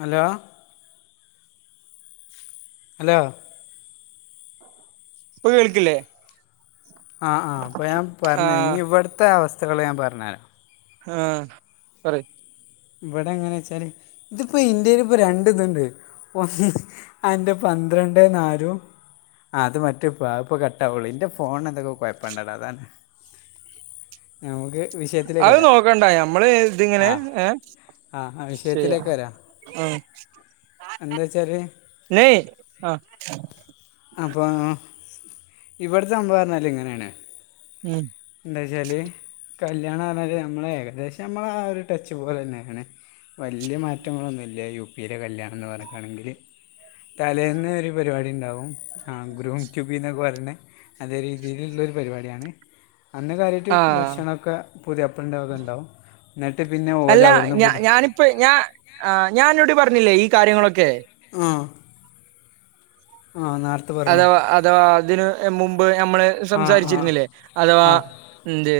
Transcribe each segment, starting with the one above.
Hello hello ഇപ്പൊ കേൾക്കില്ലേ ആ ആ അപ്പോ ഞാൻ പർഞ് ആഹ് ഞ്ഞി ഇവ്ട്ത്തെ അവസ്ഥകള് ഞാൻ പർഞ്ഞെരാ ആ പറയ് ഇവടെ എങ്ങനെച്ചാല് ഇതിപ്പോ ഇന്ത്യല്പ്പോ രണ്ട്ത്ണ്ട് ഒന്ന് അന്റെ പന്ത്രണ്ടേ നാലും ആ അത് മറ്റേ പാ ഇപ്പ കട്ടാവുള്ളൂ ഇന്റെ ഫോണെന്തൊക്കെ കൊഴപ്പണ്ടടാ അതാണ് നമ്മക്ക് അത് നോക്കണ്ടാ ഞമ്മള് [unintelligible] ങ്ങനെ ആ ഏ ആ ആ ചെയ്യാ വിഷയത്തിലേക്ക് വെരാ ഉം എന്താച്ചാല് ഇന്നേ ആ അപ്പോ ഇവ്ട്ത്തെ സംഭവർഞാല് ഇങ്ങനെണ് ഉം എന്താച്ചാല് കല്ല്യാണം പർഞ്ഞാല് നമ്മളേകദേശം നമ്മളാ ഒരു ടച്ച് പോലെന്നെണ് വല്യ മാറ്റങ്ങളൊന്നുല്ല യുപി ലെ കല്യാണംന്ന് പർഞ്ക്കാണെങ്കില് തലേന്ന് ഒരു പരിപാടിണ്ടാവും ആ ഗ്രൂം റ്റുബിന്നൊക്കെ പറയ്ണെ അതേരീതിയിലുള്ള ഒരു പരിപാടിയാണ് അന്ന് കയറിയിട്ട് ആഹ് ഭക്ഷണൊക്കെ പുതിയാപ്ലേന്റ്റവിടെയുണ്ടാവും എന്നിട്ട് പിന്നെ ഓല് അവിടെന്ന് പുതി അപ്പഴേ ഞാ ആ ഞാൻ അന്നോടുപറഞ്ഞില്ലേ ഈ കാര്യങ്ങളൊക്കെ ആ ആ നാ അഥവാ അഥവാ അതിനുമുമ്പ് ഞമ്മള് ആ ആ സംസാരിച്ചിരുന്നില്ലേ അഥവാ ആ എന്ത്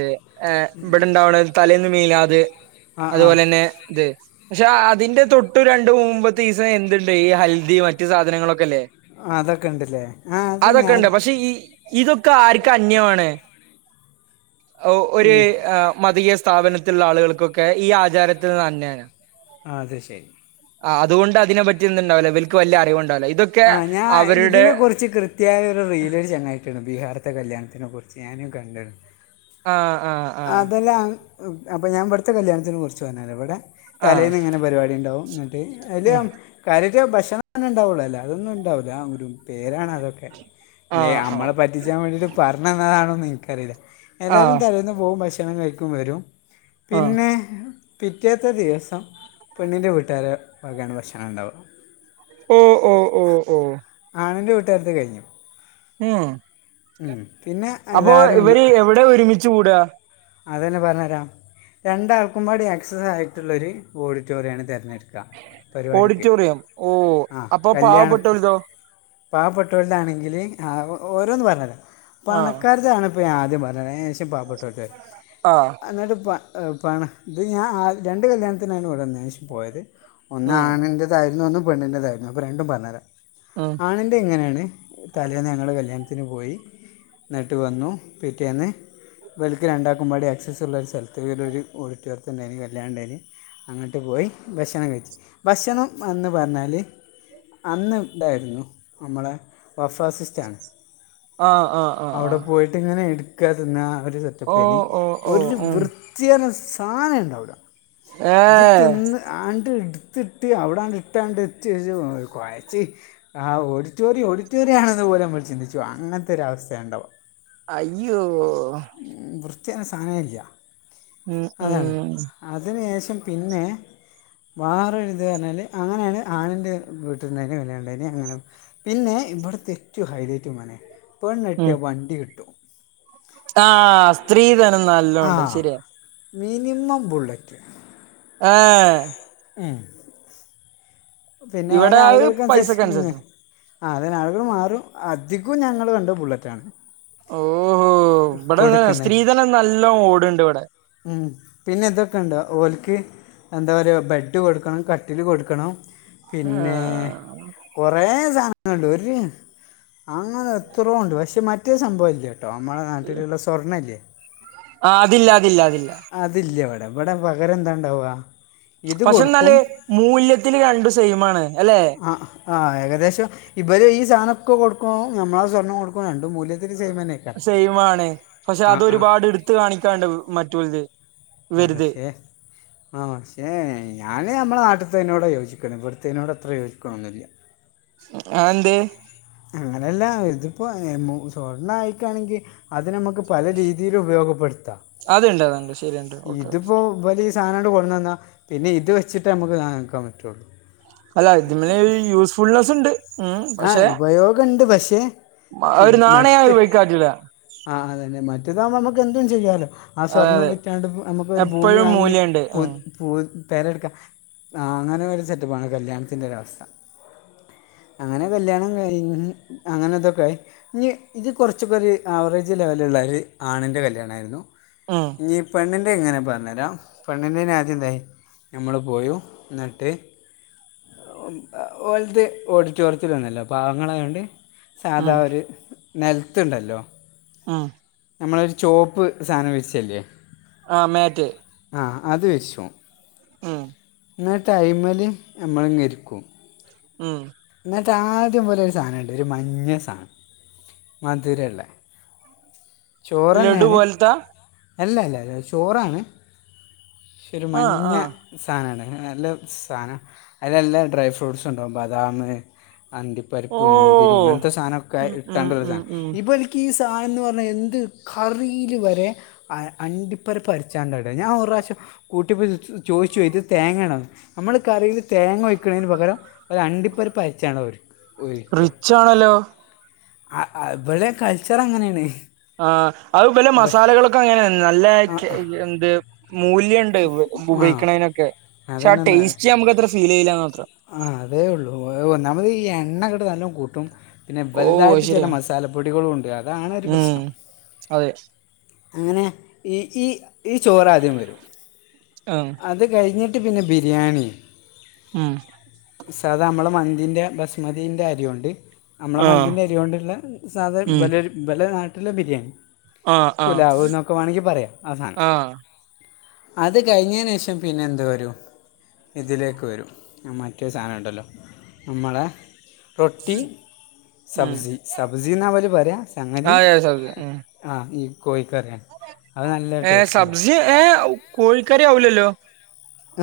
ഏ ഇവിടൊണ്ടാവണ തലേന്ന് മീലാദ് ആ ആ അതുപോലെതന്നെ ഇത് പക്ഷെ അതിന്റെതൊട്ട് രണ്ട് മുമ്പത്തീസം എന്തുണ്ട് ഈ ഹൽദി മറ്റു സാധനങ്ങളൊക്കെയല്ലേ ആ അതൊക്കെണ്ടല്ലേ അതൊക്കെണ്ട് പക്ഷേ ഈ ഇതൊക്കെ ആർക്ക് അന്യമാണ് ഈ ഒരു ആ മദീയ സ്ഥാപനത്തിലുള്ള ആളുകൾക്കൊക്കെ ഈ ആചാരത്തിനിന്നുതന്നെയാണ് ആ അതുശെരി ആ അതുകൊണ്ട് അതിനെപറ്റി എന്തുണ്ടാവില്ലാ ഇവൽക്ക് വലൃ അറിവുണ്ടാവില്ലാ ഇതൊക്കെ അവരുടെ ച്ച് കൃത്യമായ ഒരുറീല് ഒരു ചങ്ങായി ഇട്ടിരുന്നു ബീഹാറത്തെ കല്യാണത്തിനെക്കുറിച്ച് ഞാനും കണ്ടയാണ് ആ ആ ആ അതെല്ലാം അപ്പൊ ഞാൻ ഇവിടത്തെ കല്യാണത്തിനെക്കുറിച്ച് പറഞ്ഞുതരാം ഇവിടെ ആ തലേന്നിങ്ങനെ പരിപാടിയുണ്ടാവും എന്നിട്ട് അതില് ഉം. കാര്യായിട്ട് ഭക്ഷണം തന്നെയുണ്ടാവുള്ളൂ അല്ലാതൊന്നും ഉണ്ടാവില്ല ഒരു പേരാണ് അതൊക്കെ ആ ആ ഞമ്മളെ പറ്റിച്ചാൻ വേണ്ടിട്ട് പറഞ്ഞതന്നതാണോന്ന് എനിക്കറിയില്ല ആ എല്ലാരും തലേന്നു പോകും ഭക്ഷണംകഴിക്കും വരും ആ പിന്നെ പിറ്റേത്തെ ദിവസം പെണ്ണിൻ്റെ വീട്ടുകാര് വകയാണ് ഭക്ഷണം ഉണ്ടാവുക ഓ ഓ ഓ ഓ ആണിന്റെ വീട്ടുകാരത്തെ കഴിഞ്ഞു ഉം ഉം പിന്നെ അപ്പൊ എല്ലാവരും ഇവര് എവിടെയാ ഒരുമിച്ചുകൂടുകാ അതുതന്നെ പറഞ്ഞുതരാം രണ്ടാൾക്കുംപാടി ആക്സസായിട്ടുള്ളൊരു ഓഡിറ്റോറിയമാണ് തിരഞ്ഞെടു ഓഡിറ്റോറിയം ഓ അപ്പൊ പാവപ്പെട്ടോൽക്കോ പാവപ്പെട്ടൊൽതാണെങ്കില് ആ ഓരോന്നു പറഞ്ഞുതരാം ആ പണക്കാരതാണ് ഇപ്പം ഞാൻ ആദ്യംപറഞ്ഞുതരാം അയ്നുശേഷം പാവപ്പെട്ടോൽതെ ആ എന്നിട്ട് പ പണ ഇത്ഞാൻ ആ രണ്ട് കല്യാണത്തിനാണ് ഇവിടെ വന്നേൻ്റേശേഷം പോയത് ഒന്ന് ഉം ആണിൻ്റെതായിരുന്നു ഒന്ന് പെണ്ണിൻ്റെതായിരുന്നു അപ്പൊ രണ്ടും പറഞ്ഞുതരാം ഉം ആണിൻ്റെ ഇങ്ങനെയാണ് തലേന്ന് ഞങ്ങള് കല്യാണത്തിനുപോയി എന്നിട്ടുവന്നു പിറ്റേന്ന് രണ്ടാക്കുമ്പാടെ ആക്സസ്സ് ഉള്ള ഒരു സ്ഥലത്ത് ഒരു ഓഡിറ്റോറിത്തന്നെ കല്യാണം ഉണ്ടായിന് അങ്ങോട്ടുപോയി ഭക്ഷണം കഴിച്ച് ഭക്ഷണം എന്നു പറഞ്ഞാല് അന്ന് ഇതായിരുന്നു നമ്മളെ ബൊഭാസിസ്റ്റാണ് ആ ആ ആ ആ അവിടെ പോയിട്ടിങ്ങനെ എടുക്കാ തിന്നാ ആ ഒരു ഓ സെറ്റപ്പേയ്നി ഓ ഓ ഒരു ഉം വൃ ർത്തി പറഞ്ഞ സാധനൊണ്ടാവുല്ല ഇജ് ഏഹ് തിന്ന് ആണ്ട് എടുത്തിട്ട് അവിടാണ്ട് ഇട്ടാണ്ട് ച്ച്ജ് കൊഴച്ച് ആ ഓഡിറ്റോറിയം ഓഡിറ്റോറിയാണോന്നുപോലും നമ്മൾ ചിന്തിച്ചുപോകും അങ്ങനത്തെ ഒരു അവസ്ഥയായൊണ്ടാവാ അയ്യോ ഉം വൃത്തിപറഞ്ഞ സാധനം ഇല്ല ഉം ഉം അതിനു ശേഷം പിന്നെ വാറെ ഒര്ത് പറഞ്ഞാൽ അങ്ങനെആണ് ആണിൻ്റെ വീട്ടിന്ന്ന്നെ കല്ല്യാണം ഉണ്ടായിനെ അങ്ങനെ പിന്നെ ഇവിടെ തെറ്റു ഹൈലേറ്റ് മൊനേ ഉം പെണ്ണെട്ടിയ വണ്ടി കിട്ടും ആഹ് സ്ത്രീധനം ആ നല്ലോംണ്ട് ശരിയ മിനിമം ബുള്ളെറ്റ് ഏ ഉം പിന്നെ ഓരോ ഇവിടെ അത് ആളുകൾക്ക് അനുസരിച്ച് പൈസക്ക് നിന്ന് അനുസരിച്ചാ ആ അതെന്നെ ആൾകൾ മാറും അധികും ഞങ്ങൾ കണ്ടത് ബുള്ളറ്റാണ് ഓഹോ ബാടദ കൊടുക്കുന്നത് സ്ത്രീധനം നല്ലം ഓട്ണ്ട് ഇവിടെ ഉം പിന്നെ ഇതൊക്കെ ഉണ്ടോ ഓല്ക്ക് എന്താ പറയാ ബ്രെഡ് കൊടുക്കണം കട്ടില് കൊടുക്കണം പിന്നെ ആഹ് കുറേ സാധനങ്ങളുണ്ട് ഒര് അങ്ങനെ എത്രോ ഉണ്ട് പക്ഷേ മറ്റേ സംഭവം ഇല്യ ട്ടോ നമ്മളെ നാട്ടിലുള്ള സ്വർണല്ല്യേ ആഹ് അതില്ല അതില്ല അതില്ല അതില്യ ഇവിടെ ഇവിടെ പകരം എന്താണ്ടാവാ പക്ഷെ എന്നാല് മൂല്യത്തില് രണ്ടും സെയ്മാണ് അല്ലെ ആഹ് ആഹ് ഏകദേശം ഇവര് സാധനൊക്കെ കൊടുക്ക്ണോം നമ്മളെ സ്വർണം കൊടുക്കുണോം രണ്ടും മൂല്യത്തില് സേമന്നെ സെയിമാണ് പക്ഷെ അതൊരുപാട് എടുത്ത് കാണിക്കാണ്ട് മറ്റൊല്ത് ആഹ് പക്ഷേ ആ പക്ഷേ ഞാൻ നമ്മളെ നാട്ടിത്തിനോടാ യോജിക്കണെ ഇവിടുത്തീനോട് അത്ര യോജിക്ക്ണൊന്നുല്യ ആഹ് അത് എന്തേ അങ്ങനെയല്ല ഇതിപ്പോ സ്വർണം ആയിക്കായാണെങ്കിൽ അത് നമുക്ക് പല രീതിൽ ഉപയോഗപ്പെടുത്താം അതുണ്ട് അതുണ്ട് ശരിയുണ്ട് ഓക്കെ ഓക്കെ ഇതിപ്പോ വൽ ഈ സധനട്ട് കൊട്ന്ന്ന്നാ പിന്നെ ഇത് വെച്ചിട്ടേ നമുക്ക് സാധനം എടുക്കാൻ പറ്റൊള്ളൂ അല്ല ഇതിമെ ഒരു യൂസ്ഫുൾനെസ്സ് ഉണ്ട് ഉം ആ പക്ഷെ ഉപയോഗമുണ്ട് പക്ഷേ ഒരു നാണയമായി ഉബയ്ക്കാൻ പറ്റൂല ആഹ് അതന്നെ മറ്റേതാകുബോ നമ്മക്ക് എന്തും ചെയ്യാലോ ആ അതെ സ്വർണം അതെ വിറ്റാണ്ട് നമുക്ക് ഒരു ഭൂമി എപ്പോഴും വാങ്ങി മൂല്യണ്ട് ഉം [unintelligible] പൂ പേരെടുക്കാം ആ അങ്ങനെ ഒരു സെറ്റപ്പാണ് കല്യാണത്തിൻ്റെ ഒരവസ്ഥ അങ്ങനെ കല്യാണം കഴിഞ്ഞ് അങ്ങനെ ഇതൊക്കെയി ഇഞ്ഞ് ഇത് കുറച്ചൊക്കെ ഒരു ആവറേജ് ലെവലുള്ള ഒരു ആണിൻ്റെ കല്യാണയിരുന്നു ഉം ഞ്ഞി പെണ്ണിൻ്റെങ്ങനെ പറഞ്ഞെരാ പെണ്ണിന്റെന് ആദ്യംന്തായി മ്മള് പോയൊ ന്നിട്ട് ഓലത് ഓടി ഡിറ്റോറിയത്തിലൊന്നല്ല പാവങ്ങളായോണ്ട് സാധാ ഉം ഒരു നൽത്ണ്ടല്ലോ ഉം നമ്മളൊരു ചോപ്പ് സാനം വിരിച്ചയില്ലേ ആഹ് മേറ്റ് അ അത് വെശം ഉം ന്ന്ട്ടയ്മല് ഞമ്മള് ഞെരുക്കും ഉം എന്നിട്ട് ആദ്യംപോലെ ഒരു സാധനയുണ്ട് ഒര് മഞ്ഞ സാധനം മധുരമുള്ളെ - ചോറ് ലഡു തന്നെയാണ് പോലത്താ അല്ല ല്ല അല്ല ചോറാണ്? പക്ഷെ ഒരു ആ മഞ്ഞ ആ സാധനാണ് നല്ല സാധനം അയ്ല് നല്ല ഡ്രൈ ഫ്രൂട്ട്സ്ണ്ടാവും ബദാമ് ഓ അണ്ടിപ്പരിപ്പ് മുന്തിരി ഇങ്ങനത്തെ സാധനൊക്കെ ഉം ഉം ഇട്ടോണ്ടൊര് ഉം സാധനം ഉം ഇപ്പ - ഈ സാധനൊന്ന് പറഞ്ഞാ എന്ത് കറില് വരെ- അ അണ്ടിപ്പരിപ്പ് അരാച്ചാൽ ഒണ്ടല്ലോ ഞാന് ഒറു പ്രാവശ്യം - കൂട്ടിപ്പോ ചോദിച്ചു ഇത് തേങ്ങയാണൊ നമ്മള് കറില് തേങ്ങ ഒഴിക്കെന്ന് പകരം- ഒരു അണ്ടിപ്പരിപ്പ് അയച്ചുകാണും അവര് റിച്ചാണല്ലോ അഹ് ആഹ് ഇവിടെ കൾച്ചറ് അങ്ങനെയാണ്. ആഹ് അഹ് അത് പിന്നെ ഇവ- മസാലകളൊക്കെ അങ്ങനാണ് നല്ല ആ കെ എന്ത് മൂല്യം- ണ്ട് ആ ഉപയോഗിക്കെണെനൊക്കെ പക്ഷെ ആ ടെസ്റ്റ്‌ നമ്മക് ഫീല് ലമാത്രം. ആഹ് അതേ ഉള്ളൂ ഓ ഒന്നാമതീ എണ്ണ അങ്ങട് നല്ലയോണം കൂട്ടും. പിന്നെ ഓ അത് വലുതായിട്ട് ചെല ശരിയാ മസാലപൊടികളുണ്ട് അതാണ് ഒരുപ്രശ്നം. മസാലപ്പൊടികളും ഉണ്ട് അതാണ് ഒരു ഉം പ്രശ്നം അതെ. അങ്ങനെ ഇ [unintelligible] ഇ ഈ ചോറാദ്യം വരും. ആഹ് അത് കഴിഞ്ഞിട്ട് പിന്നെ ബിരിയാണി. ആഹ് സാധ നമ്മള് മന്തിൻ്റെ ബസ്മതീന്റെ അരി കൊണ്ട്. അമ്മളെ ആഹ് മന്തിൻ്റെ അരിയോണ്ടുള്ള സാധാ ഉം ഇവരെ നാട്ടിലെ ബിരിയാണി. ആഹ് ആഹ് പുലാവ് എന്നൊക്കെ വേണൊങ്കി പറയാ ആ സാധനം. ആഹ് അത് കഴിഞ്ഞെനു ശേഷം പിന്നെ പിന്നെ എന്ത് വരും ഇതിലേക്ക് വരും മറ്റേ സാനധയിണ്ടല്ലോ നമ്മളെ - റൊട്ടി ഉം സബ്സി സബ്സീന്നാ അവര് പറയാ സംഗതി- അതെ സബ്ജ ഉം ആ ഈ കോഴിക്കറിയാ അത് നല്ല ഏഹ് ടേസ്റ്റ് ഒണ്ട് സബ്ജി ഏഹ് കോഴിക്കറി ആവൂലല്ലോ.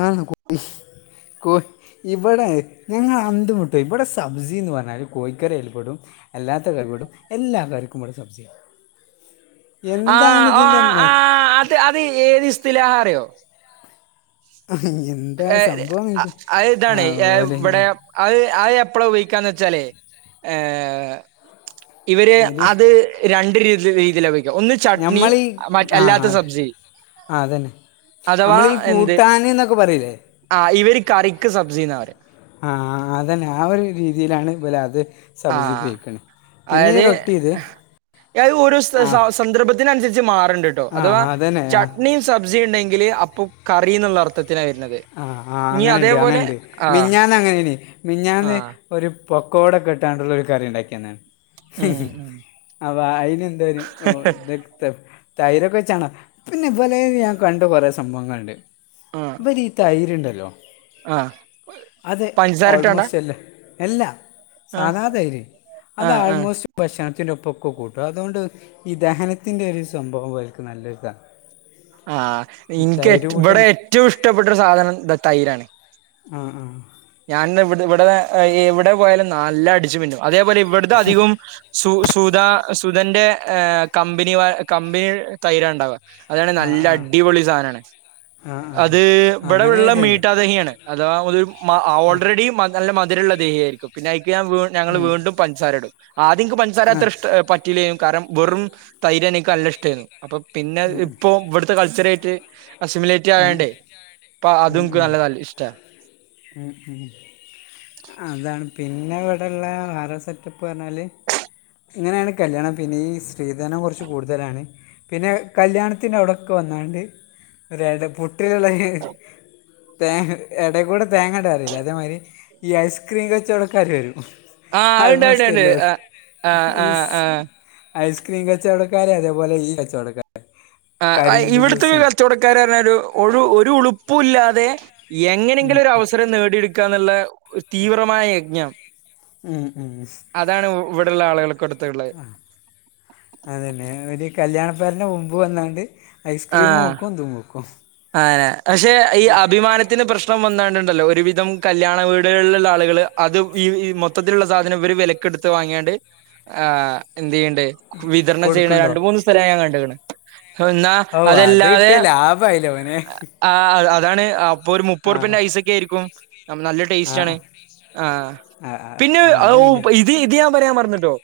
ആഹ് ഹാ കോഴി - ഇവടെ ഞങ്ങള് അന്തം വിട്ടു പോയി ഇവടെ സബ്‌സീന്ന് പറഞ്ഞാ കോഴികറി അയ്ല് പെടും. അല്ലാത്ത കറികളും എല്ലാ കറിക്കും ഇവിടെ സബ്സിയാ ആഹ് ഓഹ് ആ അത് അത് ഏത് ദി വസത്തിലാന്നറിയോ [unintelligible] ഏഹ് സംഭവം അത് നിങ്ങൾക്ക് അഹ് ആ ഇതാണ് ഏഹ് ഓലെ ഇവടെ- അത് അത് എപ്പളാ ഉപയോഗിന്ന് വെച്ചാലേ- ഇവര് ഒരു അത് രണ്ട് രീതീയിലാ വെയ് - ക്കാ ഒന്ന് ചട്നി നമ്മൾ മറ്റെ അല്ലാത്ത സബ്സി ആഹ് അതെന്നെ അമ്മളീ എന്ത് കൂട്ടാന്ന്നൊക്കെ പറയൂലേ ആഹ് ഇവര് കറിക്ക് സബ്സീന്നാ പറയാ ആ അതന്നെ ആ ഒരു രീതിയിലാണ് ഇവിടെ അത് ആ സബ്ജി ഉപയോഗിക്കണേ പിന്നെ ഈ അതായത് റൊട്ടി ഇത് അത് ഒരു ദെ ആ വസത്തെ സന്ദർഭ അതിനനുസരിച്ച് മാറണുണ്ട്‌ ട്ടോ ആ അഥവാ അതന്നെ ആ ചട്നിയു സബ്‌സി ഇണ്ടെങ്കിൽ, അപ്പൊ കറി എന്നുള്ള അർത്ഥത്തിനാണ് വരുന്നത് സ - ആഹ് ആഹ് അങ്ങനെയുണ്ട് അങ്ങനെയുണ്ട്, മിഞ്ഞാന്ന് അങ്ങനെയാണ് ആ മിഞ്ഞാന്ന് ഒരു പൊക്കോവടയൊക്കെ ഇട്ടാട്ടുള്ളൊ ഒരു കറി ഉണ്ടാക്കിയന്നാണ്. ഉം ഉം അപ്പ അയിന് എന്ത [unintelligible] തൈരൊക്കെച്ചാണ് പിന്നെ വലേല് ഞാൻ കണ്ട കൊറെ സംഭവങ്ങള്ണ്ട്. ആ തൈര്ണ്ടല്ലോ, ആ അതെ പഞ്ചസാര ഇട്ട് വേണ്ട ഓൾമോസ്റ്റ് അല്ലേ എല്ല ആ സാധാ തൈര് ആ അത് ആ ആൾമോസ്റ്റ് ഭക്ഷണത്തിൻ്റെ ഒപ്പൊക്കെ കൂട്ടും. അതുകൊണ്ട് ഈ ദഹനത്തിന്റെ ഒരു സംഭവം വൽക്ക് നല്ലൊര്താ. ആഹ് എനിക്ക് കൂട്ടൻ ഇവിടെ ഏറ്റവും ഇഷ്ടപ്പെട്ടരു സാധനം തൈരാണ്. ആഹ് ആഹ് ഞാൻന്ന് ഇവിടെ ഇവിടെ എ എവിടെ പോയാലും, നല്ല അടിച്ചു മിന്നും അതേപോലെ ഇവിടുത്തെ അധികവും സു സുധ സുധന്റെ ഏഹ് കമ്പനി കമ്പനി തൈരാണ്ടാവ അതാണ് ആ ആ നല്ല ആ അടിപൊളി സാനാണ്. ആ ആ അത് ആ ഇവിടെ അങ്ങനെ വ്ള്ള ഇതുണ്ട് മീട്ടാതേങ്ങയാണ് അഥവാ ഒരു ആഹ് ആ ഓൾറെഡി മ നല്ല മധരള്ള ദേഹിയായിരിക്കും, പിന്നെ അയിക്ക് ഞാൻ വീ ഞങ്ങൾ ഉം. വീണ്ടും പൻസാര ഇടും ആദ്യംക്ക് പൻസാരത്ര അതെ ഇഷ്ട പറ്റില്ലേനു കാരണം വെറും തൈര് എനിക്ക് നല്ല ഇഷ്ടയിരുന്നു. അപ്പൊ പിന്നെ ഉം ഇപ്പൊ ഇവിടുത്തെ കൾച്ചർ ആയിട്ട് അസിമിലേ ഉം ഉം ഉം റ്റായോണ്ട് അപ്പ ഉം അതുംക്ക് നല്ലതല്ല ഇഷ്ട ഉം ഉം അതാണ് പിന്നെ ഇവിടെള്ള വറെ സെറ്റപ്പ് പറഞ്ഞാല്. ഇങ്ങനെയാണ് കല്യാണം പിന്നെ ഈ സ്ത്രീധനം കുറച്ച് കൂടുതലാണ്. പിന്നെ കല്യാണത്തിൻ്റെ അവിടക്ക വന്നാണ്ട്. രേടെ പുട്ടിലുള്ള തേ എടേ കൂടെ തേങ്ങയിടാറില്ലേ അതേമാതിരി ഈ ഐസ്ക്രീം കച്ചവടക്കാര് വരും. ആഹ് ഹൾ അത് ഇണ്ട് അത് മോസ്റ്റ് ഇണ്ട് എല്ലോ ആഹ് ആഹ് സ്‌ ആഹ് ഐസ്ക്രീം കച്ചവടക്കാര് അതേപോലെ ഈ കച്ചവടക്കാര്. ആഹ് അയ് ഇവിടുത്തെ കച്ചവട ക്കാരാർഞ ഒരു ഒഴു ഉളുപ്പു ഇല്ലാതെ എങ്ങനെങ്കിലും ഒരു അവസരം നേടിയെടു ക്കാന്നുള്ള തീവ്രമായ യജ്ഞം. ഉം ഉം അതാണ് ഇവിടുള്ള ആളുകൾക്ക് കൊടുത്തുള്ള അതന്നെ ഒരു കല്യാണപ്പരന്റെ മുമ്പ് വന്നാണ്ട് ഐസ്ക്രീമും വെക്കും ഇതു വെക്കും. ആഹ് പക്ഷെ ഈ അഭിമാനത്തിൻ്റെ പ്രശ് പ്പം വന്നാണ്ട്ണ്ടല്ലോ ഒരുവിധം കല്യാണ വീടുകളിലുള്ള ആളുകൾ അത് ഈ മൊത്തത്തിലുള്ള സാധനം ഇവർ വെല ക്കെടുത്ത് വാങ്ങിയാണ്ട്, ആഹ് എന്തയ്യേണ്ടഹ് വിതരണം ചെയ്യണ കൊടുക്ക്ണ്ടോ രണ്ട് മൂന്ന് സ്ഥലം ഞാൻ കണ്ട്ണ്. ഹൊ ഇന്നാ അതല്ലാതെ ആപ്പായി ലവനെ ആഹ് അതാണ് അ പ്പൊ ഒരു മുപ്പോറുപ്പിന്റെ ഐസൊക്കെ ആയിരിക്കും നല്ല ടേസ്റ്റ് ആണ് ആഹ് ആഹ് ആഹ് പിന്നെ അത്ണ്ട് ഇത് ഇത് ഞാൻ പറയാൻ മറന്നിട്ടോ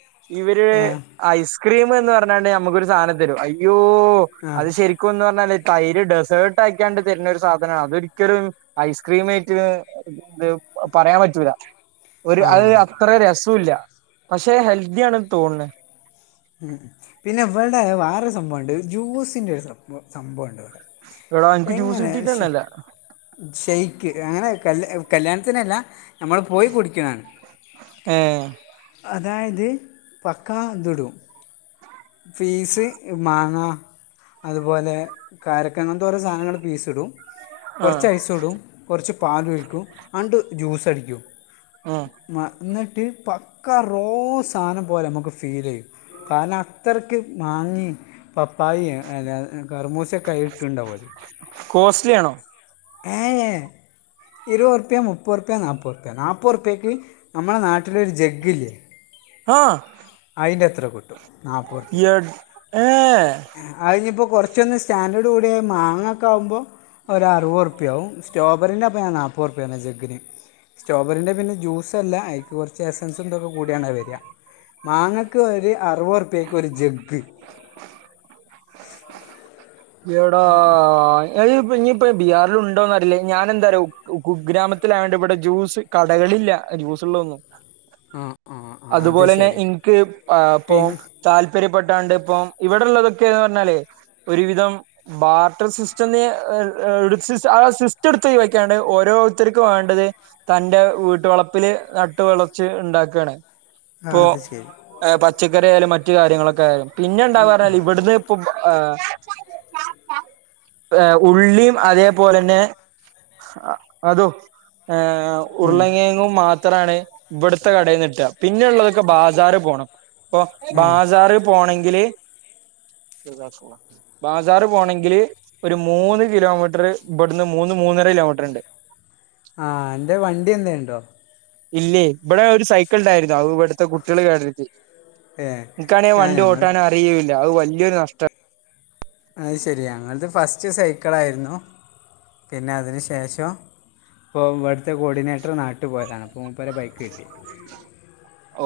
ഇവര് ആഹ് ഐസ് ക്രീമ് എന്ന് പറഞ്ഞാണ്ട് നമുക്കൊരു സാനം തരും. അയ്യോ! അത് ആഹ് ശരിക്കുംന്ന് പറഞ്ഞാല് തൈ ഇ ഡെസേർട്ട് ആയ്ക്കാണ്ട് തരുന്ന ഒരു സാധനാ. അതൊരിക്കലും ഐസ്ക്രീം ആയിട്ട് ഇത് പറയാൻ പറ്റൂല. ഒരു അഹ് ആഹ് അത്ര രസൂല്ല പക്ഷെ ഹെൽത്തി ആണ് തോൺണ്. ഉം പിന്നെ ഇവിടെ വേറൊരു സംഭവുണ്ട് ജ്യൂസിന്റെ ഒരു സംഭവ സംഭവംണ്ട് ഇവിടെ എടാ എനിക്ക് ജ്യൂസ് എങ്ങനെ ശെ കിട്ടീട്ടെന്നെല്ല. ഷെയ്ക്ക്. അങ്ങനെ കൽ കല്യാണത്തിനല്ല. നമ്മള് പോയി കുടിക്ക്‌ണാണ് ഏ അതായത് പക്കാതു ടും പീസ് മാങ്ങ അതുപോലെ കാരക്ക അങ്ങനത്തെ ഓരോ സാധനങ്ങങ്ങള് പീസ് ഇടും ആ കുറച്ച് ഐസ് ഇടും കുറച്ച് പാല് ഒഴിക്കും അണ്ട് ജ്യൂസ് അടിക്കും ആഹ് എന്നിട്ട് പക്ക റോ സാനം പോലെ നമുക്ക് ഫീൽ ചെയ്യും കാരണംഅത്രയ്ക്ക് മാങ്ങി പപ്പായ അല്ല കറമൂശൊക്കെ ഇട്ടുണ്ടാവും കോസ്റ്റ്ലി ആണോ ഏഹ് ഏ ഇരുപത്റുപിയ മുപ്പത് റുപ്പിയ നാപ്പത് റ്റുപ്പ്യ നാപ്പത് റുപ്യയ്ക്ക് നമ്മുടെ നാട്ടിലൊരു ജഗില്ലെ ആഹ അയിൻ്റെ എത്ര കിട്ടും ഇട് ഏ അതിനി ഇപ്പോൾ കുറച്ചൊന്ന് സ്റ്റാൻഡേർഡ് കൂടിയ മാങ്ങ ഒക്കെ ആകുമ്പോൾ ഒരു അറുപത് റുപ്യയാവും റ്റോബറിന്റെപഴ നാൽപ്പത്തുറു പ്യയ ജഗിന് സ്ട്രോബെറിന്റെപിന്നെ ജ്യൂസ് അല്ല അനിക്ക് കുറച്ച് എസൻസും ഇതൊക്കെ കൂടിയാണ്ത് വരിക മാങ്ങയ്ക്ക് ഒരു അറുപത്റുപ്പേക്ക് ഒരു ജഗ് എടാ [unintelligible] ഇനി ഇപ്പ ബിഹാൽ ഉണ്ടോന്നറിയില്ല ഞാന എന്താ ര കു ഗ്രാമത്തിലായോണ്ട് ഇവിടെ ജ്യൂസ് കടകളില്ല ജൂസ് ഉള്ളൊന്നും ആ ആ ആ, അത് അതുപോലെന്നെ ശരി ഇനിക്ക് ഇപ്പൊ പിന്നെ താല്പര്യപ്പെട്ടാണ്ട് ഇപ്പം ഇവിടെള്ളതൊക്കെന്ന് പറഞ്ഞാലേ ഒരുവിധം ബാർട്ടർ സിസ്റ്റം സിസ്റ്റം എടുത്ത് ഒഴിവാക്കാണ്ട് ഓരോ ഒത്തിർക്ക് വേണ്ടത് തൻന്റെ വീട്ടുവളപ്പില് നട്ട് വളച്ച് ഉണ്ടാക്കയാണ് ആ അത് ശരി പച്ചക്കറിയാലും മറ്റു കാര്യങ്ങളൊക്കെ ആയാലും പിന്നെ എണ്ടാ പറഞ്ഞാൽ ഇവിടുന്ന് ഇപ്പം ഉള്ളിയും അതേപോലെ തന്നെ ഹ അതോ ആഹ് ഉം. ഉരുള കിഴങ്ങും മാത്രമാണ് ഇവിടുത്തെ കടയിൽ കിട്ടുക പിന്നെള്ളതൊക്കെ ബാസാർ പോകണം അപ്പ ഏ ബാസാറി പോണെങ്കില് ബാസാർ പോകണെങ്കില് ഒരു മൂന്ന് കിലോമീറ്റർ ഇവിടുന്ന് മൂന്ന് മൂന്നര കിലോമീറ്റർ ഉണ്ട് ആഹ എന്റെ വണ്ടി എന്ത ഉണ്ടോ ഇല്ലേ ഇവിടെ ഒരു സൈക്കിൾ ഉണ്ടായിരുന്നു അത് ഇവിടുത്തെ കുട്ടികൾ കേട് വരത്തി ഏ എനിക്കാണെൽ ഞാൻ വണ്ടി ഞങ്ങൾ ഓട്ടാന അറിയല്ല അത് വലിയൊരു നഷ്ട അത് ശരി ഞങ്ങത് ഫസ്റ്റ് സൈക്കിള ആയിരുന്നു പിന്നെ അതിന് ശേഷം ഇപ്പോൾ ഇവിടുത്തെ കോർഡിനേറ്റർ നാട്ടിൽ പോയതാണ് അപ്പോൾ മുപ്പരെ ബൈക്ക് കിട്ടി ഓ